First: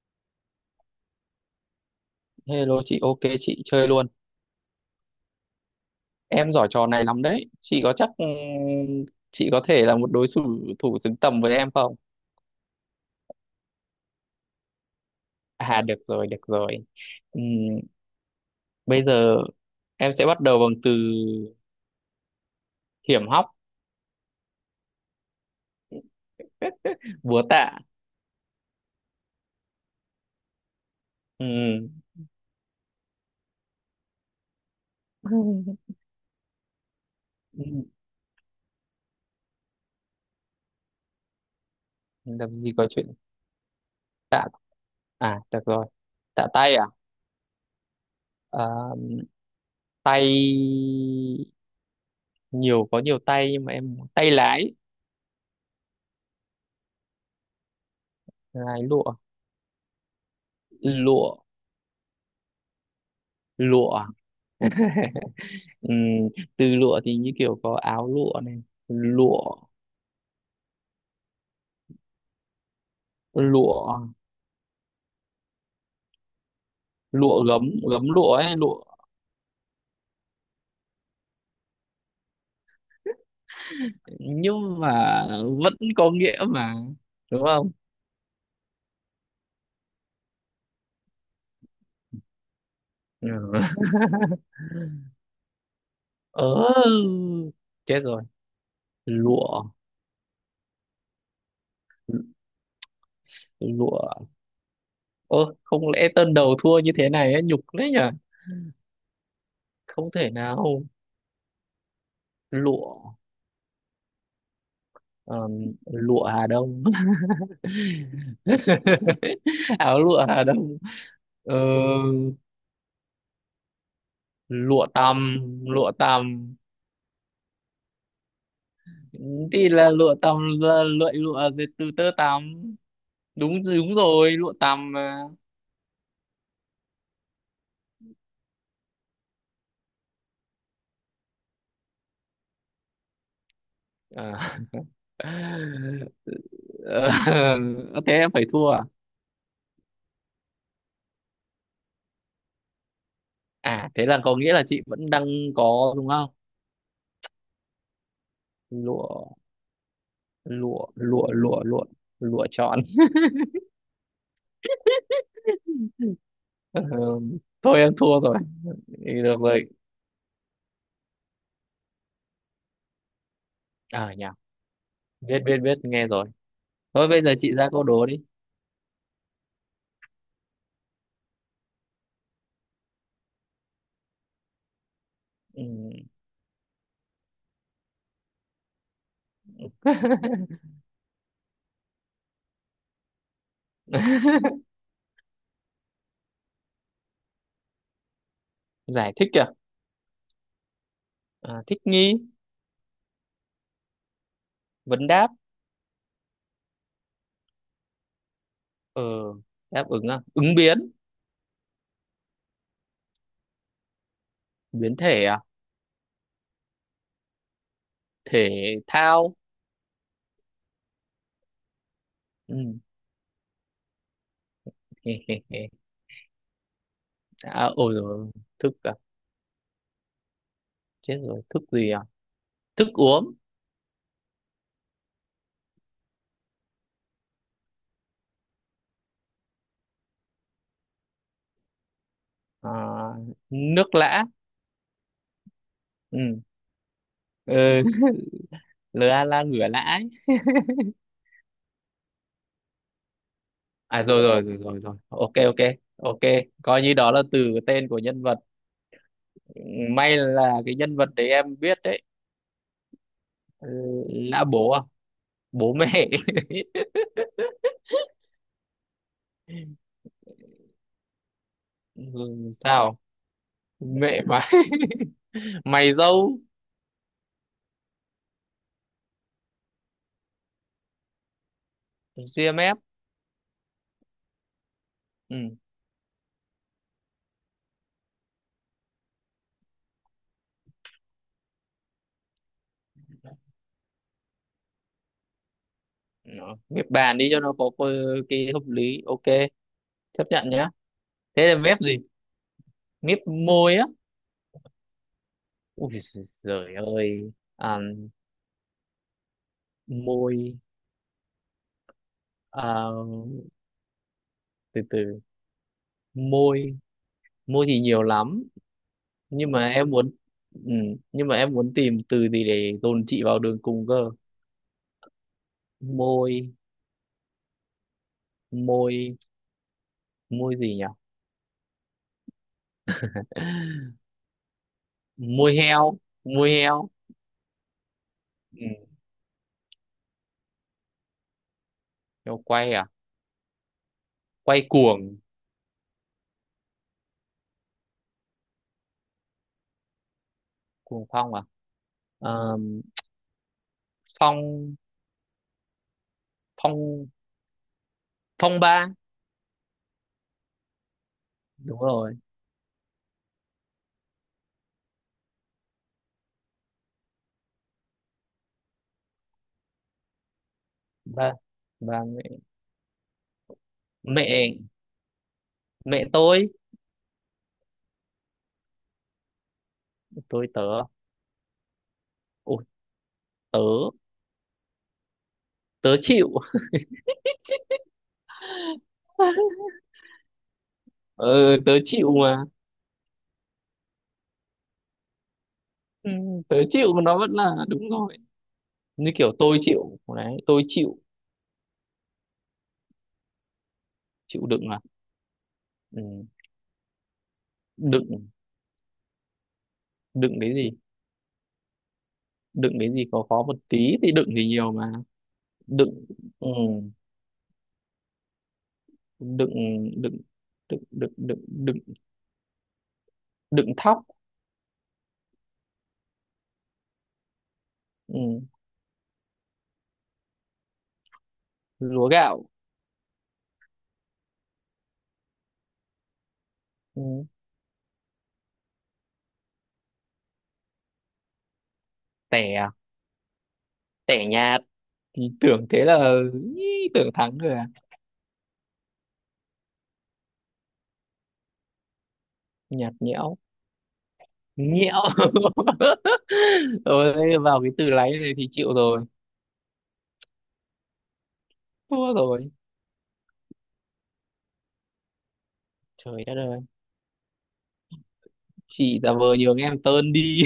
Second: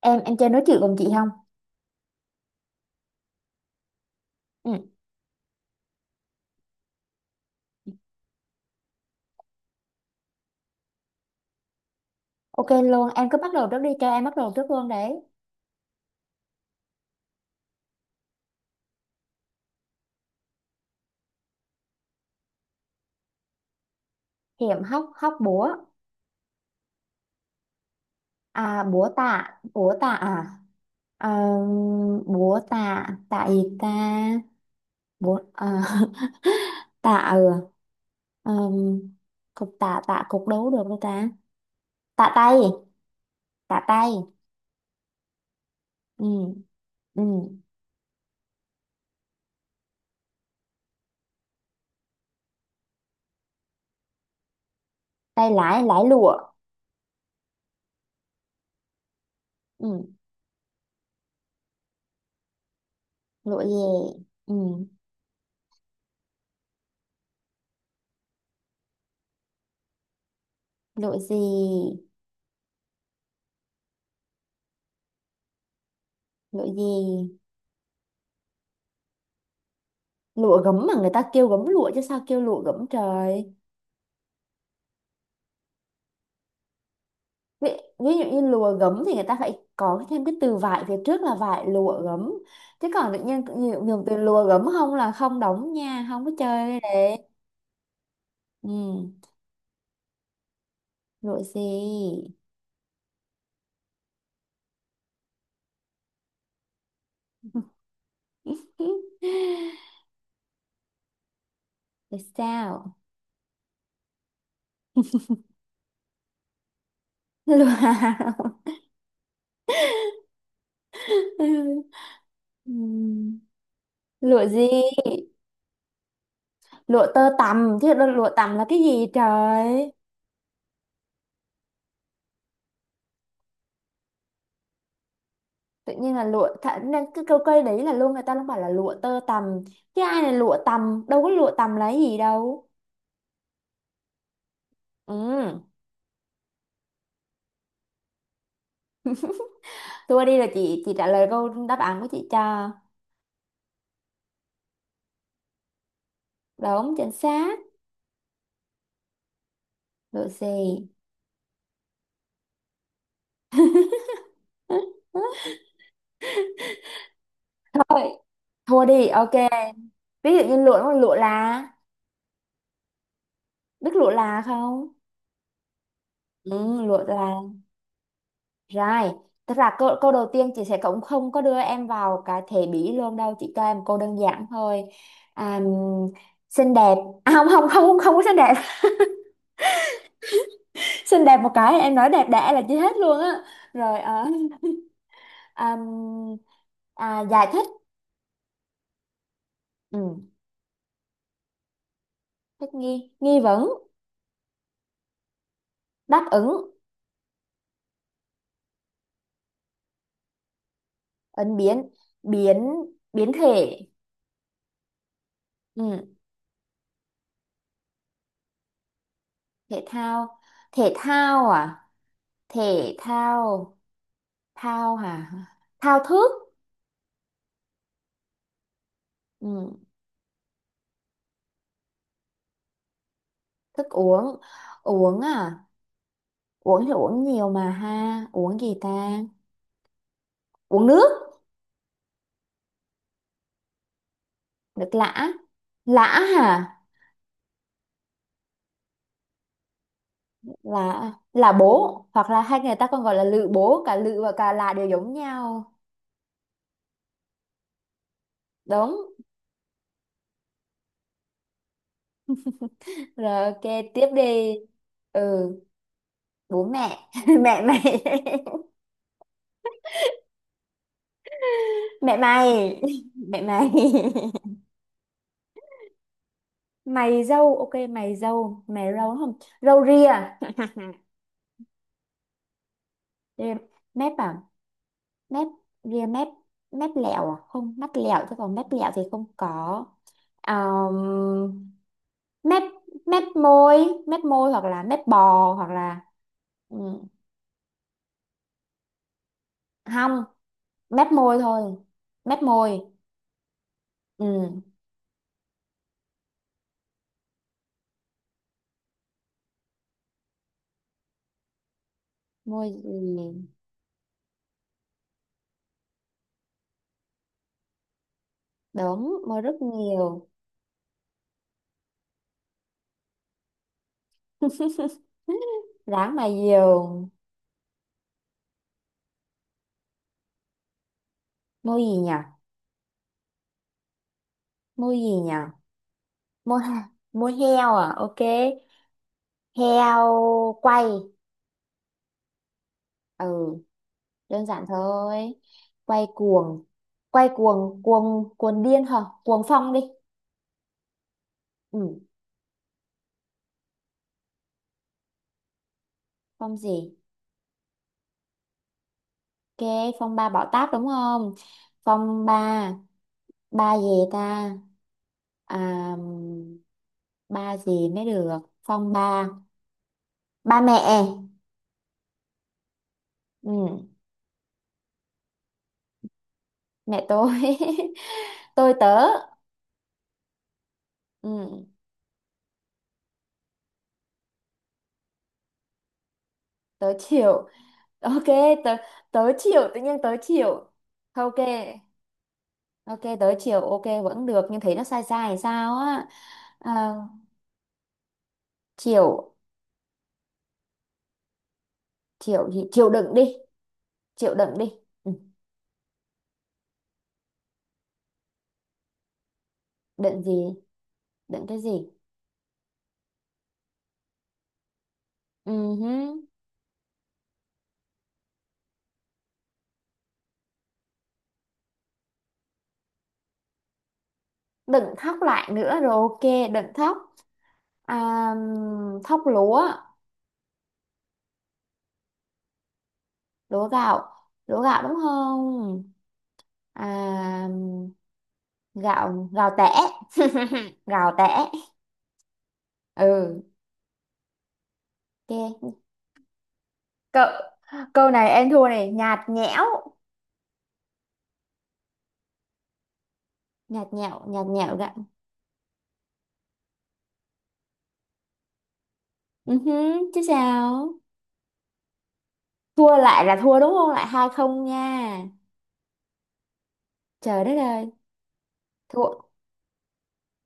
Em chơi nói chuyện cùng chị không? Hello chị, ok chị chơi luôn. Ừ. Em giỏi trò này lắm đấy. Chị có chắc chị có thể là một đối thủ thủ xứng tầm với em không? Ok luôn, em cứ bắt đầu trước đi, cho em bắt đầu trước luôn đấy. À được rồi, được rồi. Ừm, bây giờ em sẽ bắt đầu bằng từ hiểm hóc, Hiểm hóc. Hóc búa. búa tạ. À, búa tạ. Búa tạ à? Ờ, Ừm, búa tạ. Tạ gì ta? Búa à, ừm, tạ. Ừ. Ờm, Cục tạ. Tạ cục đấu được đâu ta. Tạ tay. làm gì có chuyện Tạ tay. tạ à được rồi, Ừ. tạ tay à? Ừ. Ờ, tay nhiều có nhiều tay nhưng mà em tay lái, Tay lái. Lái lụa. lái lụa, Ừ. lụa, Lụa gì? lụa. Ừ. Ừm, từ lụa thì như kiểu có áo lụa này lụa Lụa gì? lụa Lụa gì? lụa gấm gấm lụa ấy lụa Lụa gấm mà người ta kêu gấm lụa, chứ sao kêu lụa gấm trời? nhưng mà vẫn có nghĩa mà đúng ví, không ví dụ như lụa gấm thì người ta phải có thêm cái từ vải phía trước, là vải lụa gấm. Chứ còn tự nhiên ừ. cũng nhiều từ lụa gấm không là không đóng nha, không có ờ chơi đấy. chết rồi Ừ. lụa Lụa gì? lụa ơ không lẽ tân đầu thua như thế này ấy, nhục đấy nhở không thể nào Rồi sao? lụa ờm, lụa Hà Đông. Lụa. Áo lụa Hà Đông. Ờ, Ừm, lụa gì? lụa tằm lụa tằm Lụa tơ tằm chứ lụa tằm là cái gì thì là trời? lụa tằm là lụa lụa dệt từ tơ tằm đúng đúng rồi lụa tằm mà Tự nhiên là lụa thà, nên cái câu cây đấy là luôn người ta luôn bảo là lụa tơ tằm, chứ ai là lụa tằm, đâu có lụa tằm là cái gì đâu. à. Ừ. Ờ, thế em phải thua à Thua đi là chị trả lời câu đáp án của chị cho. à thế là có nghĩa là chị vẫn đang có đúng không Đúng chính xác. lụa Lụa gì? lụa lụa lụa lụa lụa chọn. Ờ, thôi em Thôi thua rồi thua đi, thì ok. được rồi Ví dụ như lụa nó là lụa là. Biết lụa à nhỉ là không? biết biết biết nghe rồi Ừ, lụa thôi bây giờ là. chị ra câu đố đi Rồi, tức là câu đầu tiên chị sẽ cũng không có đưa em vào cái thể bỉ luôn đâu, chị cho em câu đơn giản thôi. À, ừ. xinh đẹp. À, không không không, không có xinh đẹp, xinh đẹp một cái em nói đẹp đẽ là chưa hết luôn á. Rồi, ờ, à, à, giải thích. Giải thích kìa Ừ, à, thích nghi thích nghi. Nghi vấn. vấn đáp Đáp ứng. ờ đáp ứng à ứng biến Ứng biến. Biến. Biến thể. biến thể à Ừ, thể thao thể thao. Thể thao à? ừ. Thể thao. Thao hả? Thao thức. À, ôi rồi thức à Ừ, chết rồi thức gì à thức uống thức uống. Uống à? Uống thì uống nhiều mà ha, uống gì ta? Uống nước. à, nước lã. Nước lã. Lã Ừ. hả? Ừ. Lừa la ngửa lã ấy. Là bố, hoặc là hay người ta còn gọi là lự bố, cả À lự rồi và rồi cả rồi là rồi đều rồi giống ok ok nhau. ok coi như đó là từ tên của nhân vật. Đúng Ừ, may là cái nhân vật đấy em biết đấy. rồi, ok, Ừ, tiếp lã đi. bố à Ừ. bố mẹ. Bố mẹ. Mẹ mày. Ừ, Mẹ mày. sao Mẹ mày. mẹ mà mày dâu Mày dâu. Ok, mày dâu, mày râu đúng không? Râu ria. GMF Ria- Mép à? Mép. ừ. Ria mép. Mép lẹo à? Không, mắt lẹo chứ còn mép lẹo thì không có. um, Mép. Mép môi. Mép môi, hoặc là mép bò hoặc là. Nó Ừ, ghép bàn đi cho nó có cái hợp lý ok không, chấp nhận nhá mép môi thế là thôi. ghép gì Mép môi. ghép môi á Ừ. ui giời ơi à, môi Môi à, gì? từ từ môi môi thì nhiều lắm Đúng, môi nhưng rất mà em muốn nhiều. ừ, nhưng mà em muốn tìm từ gì để dồn chị vào đường cùng cơ Dáng mà môi nhiều. môi môi gì nhỉ. Môi gì nhỉ? Môi gì nhỉ? Môi heo môi Môi heo môi heo à? Ok. ừ. Heo quay. Heo quay à Ừ, đơn quay giản cuồng thôi. Quay cuồng. Quay cuồng. Cuồng. Cuồng điên hả? Cuồng phong đi. cuồng phong à. Ừ. Ờ, phong Phong gì? phong phong ba Ok, phong ba bảo táp đúng không? đúng rồi Phong ba. Ba gì ta? À, ba gì mới được? Phong ba. Ba mẹ. ba ba mẹ Ừ, mẹ mẹ mẹ tôi. Tôi tớ. tôi tớ Ừ, ủa tớ tớ chịu. tớ chịu. Ok, tớ. Tớ chịu, tự nhiên tớ chịu. Ok. Ừ tớ chịu mà Ok tớ chịu, ok vẫn được nhưng thấy nó sai sai hay sao á. ừ, tớ chịu À, mà nó vẫn là đúng rồi như chịu. kiểu tôi chịu đấy tôi chịu Chịu gì? Chịu đựng đi. Chịu chịu đựng đựng đi. à Ừ, ừ. Đựng đựng đựng cái gì? gì Đựng cái gì? đựng cái gì có khó một tí thì đựng thì nhiều mà Ừ, hứ. đựng ừ. đựng đựng đựng đựng đựng đựng đựng thóc Đừng khóc lại nữa rồi, ok. Đừng khóc. À, ừ. thóc lúa. Lúa gạo Lúa gạo. Lúa gạo đúng không? À, ừ. gạo. Gạo tẻ. Gạo tẻ. Tẻ à? Ừ, Tẻ nhà thì tưởng ok. thế là ý, tưởng Cậu, thắng rồi à câu này em thua này, nhạt nhẽo. nhạt nhẽo Nhạt nhẽo. Nhạt nhẽo nhẽo. gạo. Rồi vào cái từ láy này thì chịu rồi Ừ hứ, chứ sao? thua rồi Thua lại là thua đúng không? Lại 2-0 nha. trời đất ơi Trời đất ơi, chị thua. giả vờ nhường em tơn đi.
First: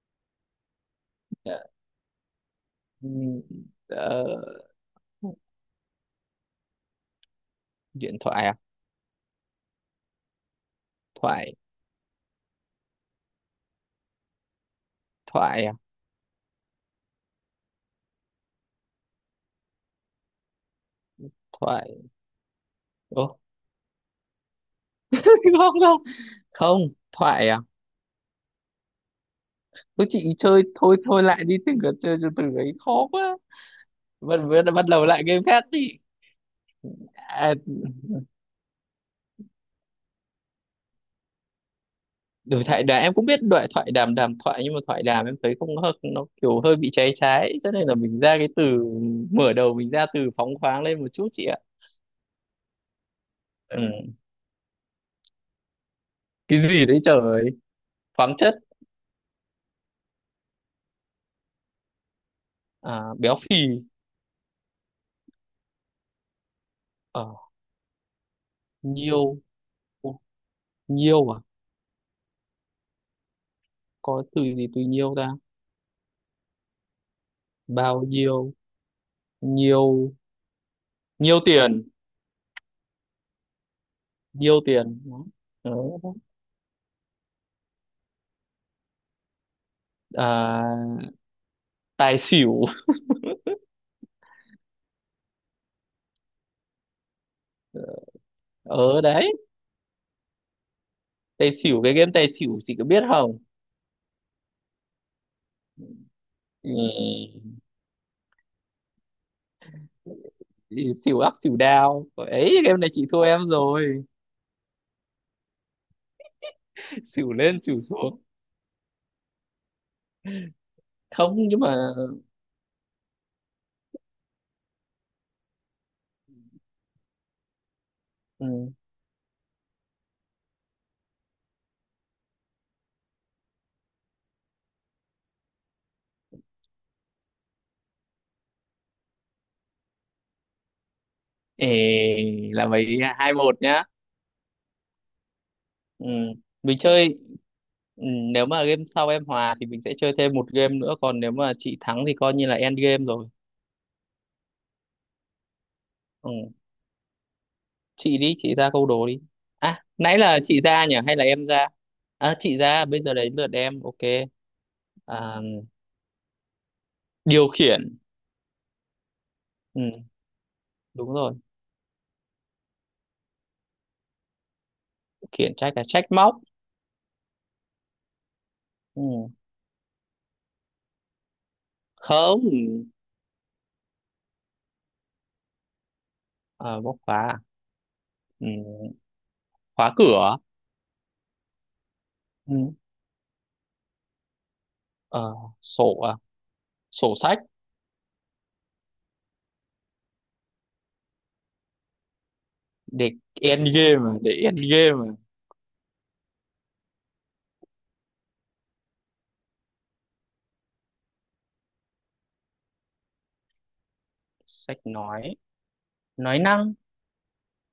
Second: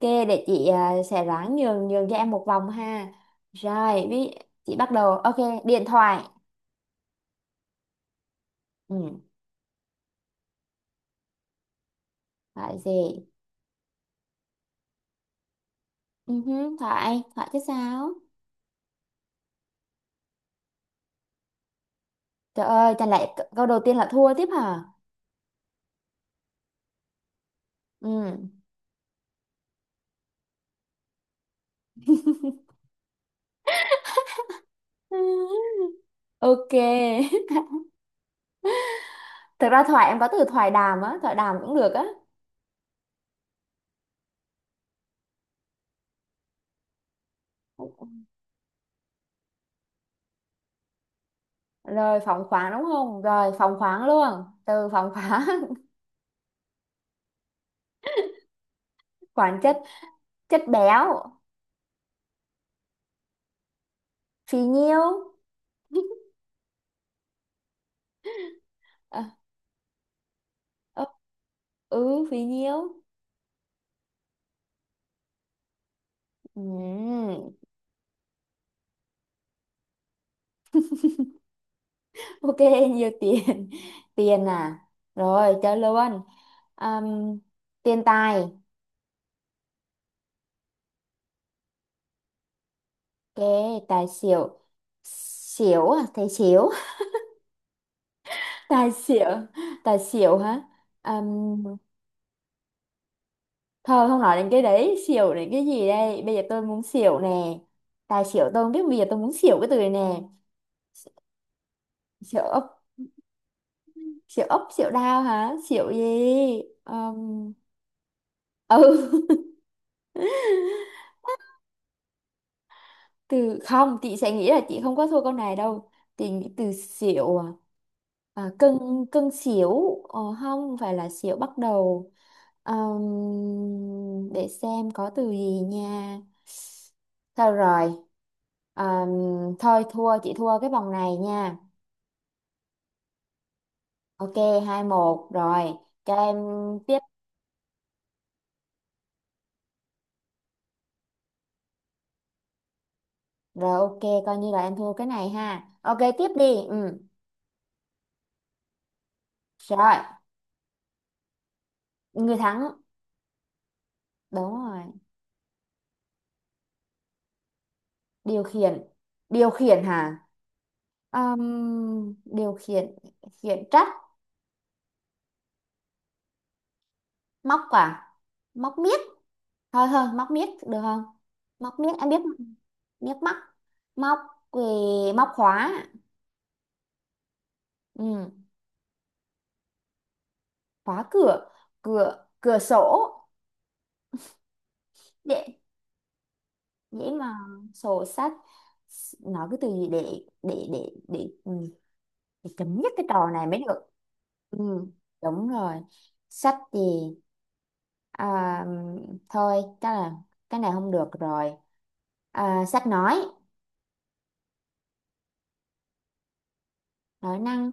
Ok, để chị, à, sẽ ráng nhường nhường cho em một vòng ha. Ừ, Rồi, ờ, chị bắt đầu. Ok, điện thoại. điện thoại à Ừ, thoại phải gì? thoại à Ừ, hứ, Thoại, Thoại chứ sao? thoại. Trời ơi, chẳng lẽ Ồ, câu đầu tiên là thua tiếp hả? không không không thoại à Ừ. cứ chị chơi thôi thôi lại đi từng cái chơi cho từ ấy khó quá bắt bắt bắt đầu lại game khác đi Ok. à, Thực ra Thoại em có từ thoại đàm á, thoại đàm cũng được á. đối thoại đàm em cũng biết đối thoại đàm đàm thoại nhưng mà thoại đàm em thấy không hợp nó kiểu hơi bị cháy trái cho nên là mình ra cái từ mở đầu mình ra từ phóng khoáng lên một chút chị ạ Rồi phóng khoáng đúng không? Rồi phóng khoáng ừ. luôn. Từ phóng khoáng, Cái gì đấy trời khoáng chất khoáng chất, chất béo, à, béo phì phì nhiêu. ờ À, nhiêu. Ô, ơ, nhiêu à ừ, phì nhiêu. có từ gì từ nhiêu ta Ừ. bao nhiêu nhiêu nhiêu tiền Ok, nhiều tiền. Tiền nhiêu à. tiền. Đó. Rồi, chơi Đó. luôn. Ừm, tiền tài. À, tài xỉu Cái tài xỉu. Xỉu à? Thầy xỉu. Tài ở xỉu. đấy Tài xỉu hả? tài Ừm, xỉu cái game tài xỉu chị có biết không thôi không nói đến cái đấy, xỉu đến cái gì đây, bây giờ tôi muốn xỉu nè. ừ. Tài xỉu tôi không biết, bây giờ tôi muốn xỉu cái từ này nè. Chị xỉu up xỉu down Xỉu ấy game ốc. này chị thua em rồi Xỉu ốc, xỉu đao hả? Xỉu gì? xỉu Ừm, lên xỉu xuống ừ, không nhưng mà từ không chị sẽ nghĩ là chị không có thua câu này đâu. Chị nghĩ từ xỉu, à, à, ừ. cân. Cân xỉu, không phải là xỉu bắt đầu. Ờm, để xem có từ gì nha. Thôi rồi. Ờm, Thôi thua, chị thua cái vòng này nha. Ê, là mấy hai một nhá Ok, 2-1 rồi. ừ. Cho em Mình tiếp. chơi ừ. Nếu mà game sau em hòa thì mình sẽ chơi thêm một game nữa còn nếu mà chị thắng thì coi như là end game rồi Rồi, ok, coi như là em thua cái này ha, ok tiếp ừ. đi. Ừ. Chị đi chị ra câu đố đi à Rồi, nãy là chị ra nhỉ hay là em ra người à chị thắng. ra bây giờ đến lượt em ok Đúng rồi. à, điều khiển Điều khiển. Điều ừ. khiển hả? Đúng rồi Điều khiển. Khiển trách. khiển trách là trách móc Móc quả. Móc miếc. ừ. Thôi thôi, móc miếc được không? Móc miếc em biết Không. mà. Miếc móc. Móc. Về. Móc khóa. Ờ, bóc khóa à? Ừm, Ừ, khóa cửa khóa cửa. Cửa. Cửa ừ. sổ. Ờ, Dễ. sổ à? Dễ Sổ mà. sách Sổ sách. Nói cái từ gì để ừ, thì chấm dứt cái để trò này mới end được. game à? Ừ, đúng rồi. Sách gì? À, thôi chắc là cái này không được rồi. À, sách nói. Sách nói năng Nói năng.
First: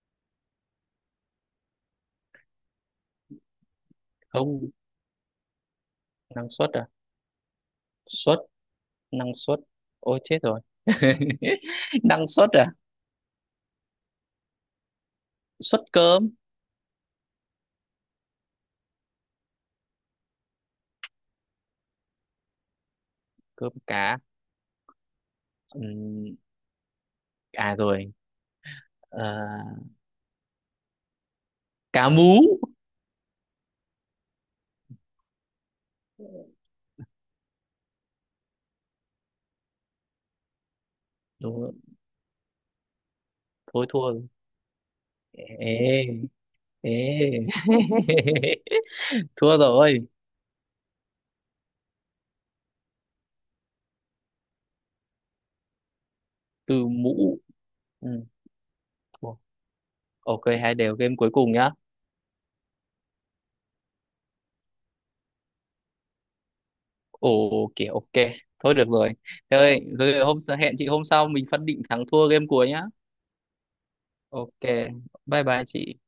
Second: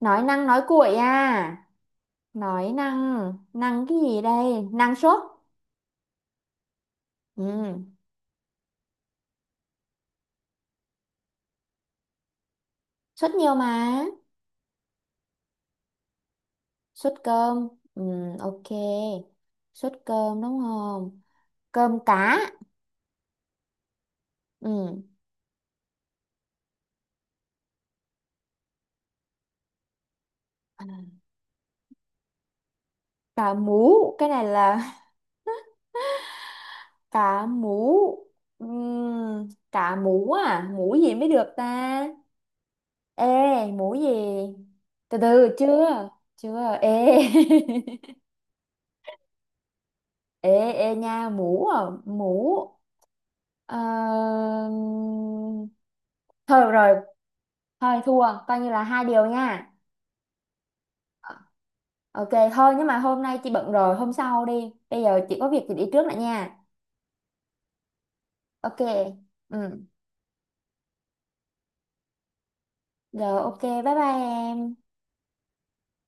Nói năng, nói cuội à? Nói năng. Năng cái gì không đây? Năng suất. năng suất à Ừ. suất năng suất ôi chết rồi năng suất à Suất nhiều mà. suất cơm Suất cơm. Ừ, ok, suất cơm đúng không? Cơm cá. cơm cá. Ừ. Ừm, à rồi. Ờ, cá mú Cá mú. Cái này là cá mú. Cá mú à? Mú gì mới được đúng rồi. ta? Ê, Thôi mú thua gì? rồi. Từ từ Ê, chưa. Chưa. Ê. ê. Thua rồi Ê. Ê nha, mú. À, mú. Ờ, thôi được từ rồi. mũ Thôi ừ, thua. Coi như là hai điều thua nha. ok hai đều game cuối Ờ, cùng nhá. ok thôi, nhưng mà hôm nay chị bận rồi. Hôm sau đi. Bây giờ chị có việc thì đi trước lại nha. Ồ kìa ok. Thôi Ok. được rồi. Thế ơi, Ừ. rồi hôm hẹn chị hôm sau mình phân định thắng thua game cuối nhá. Rồi, ok, bye bye Ok em. bye bye chị.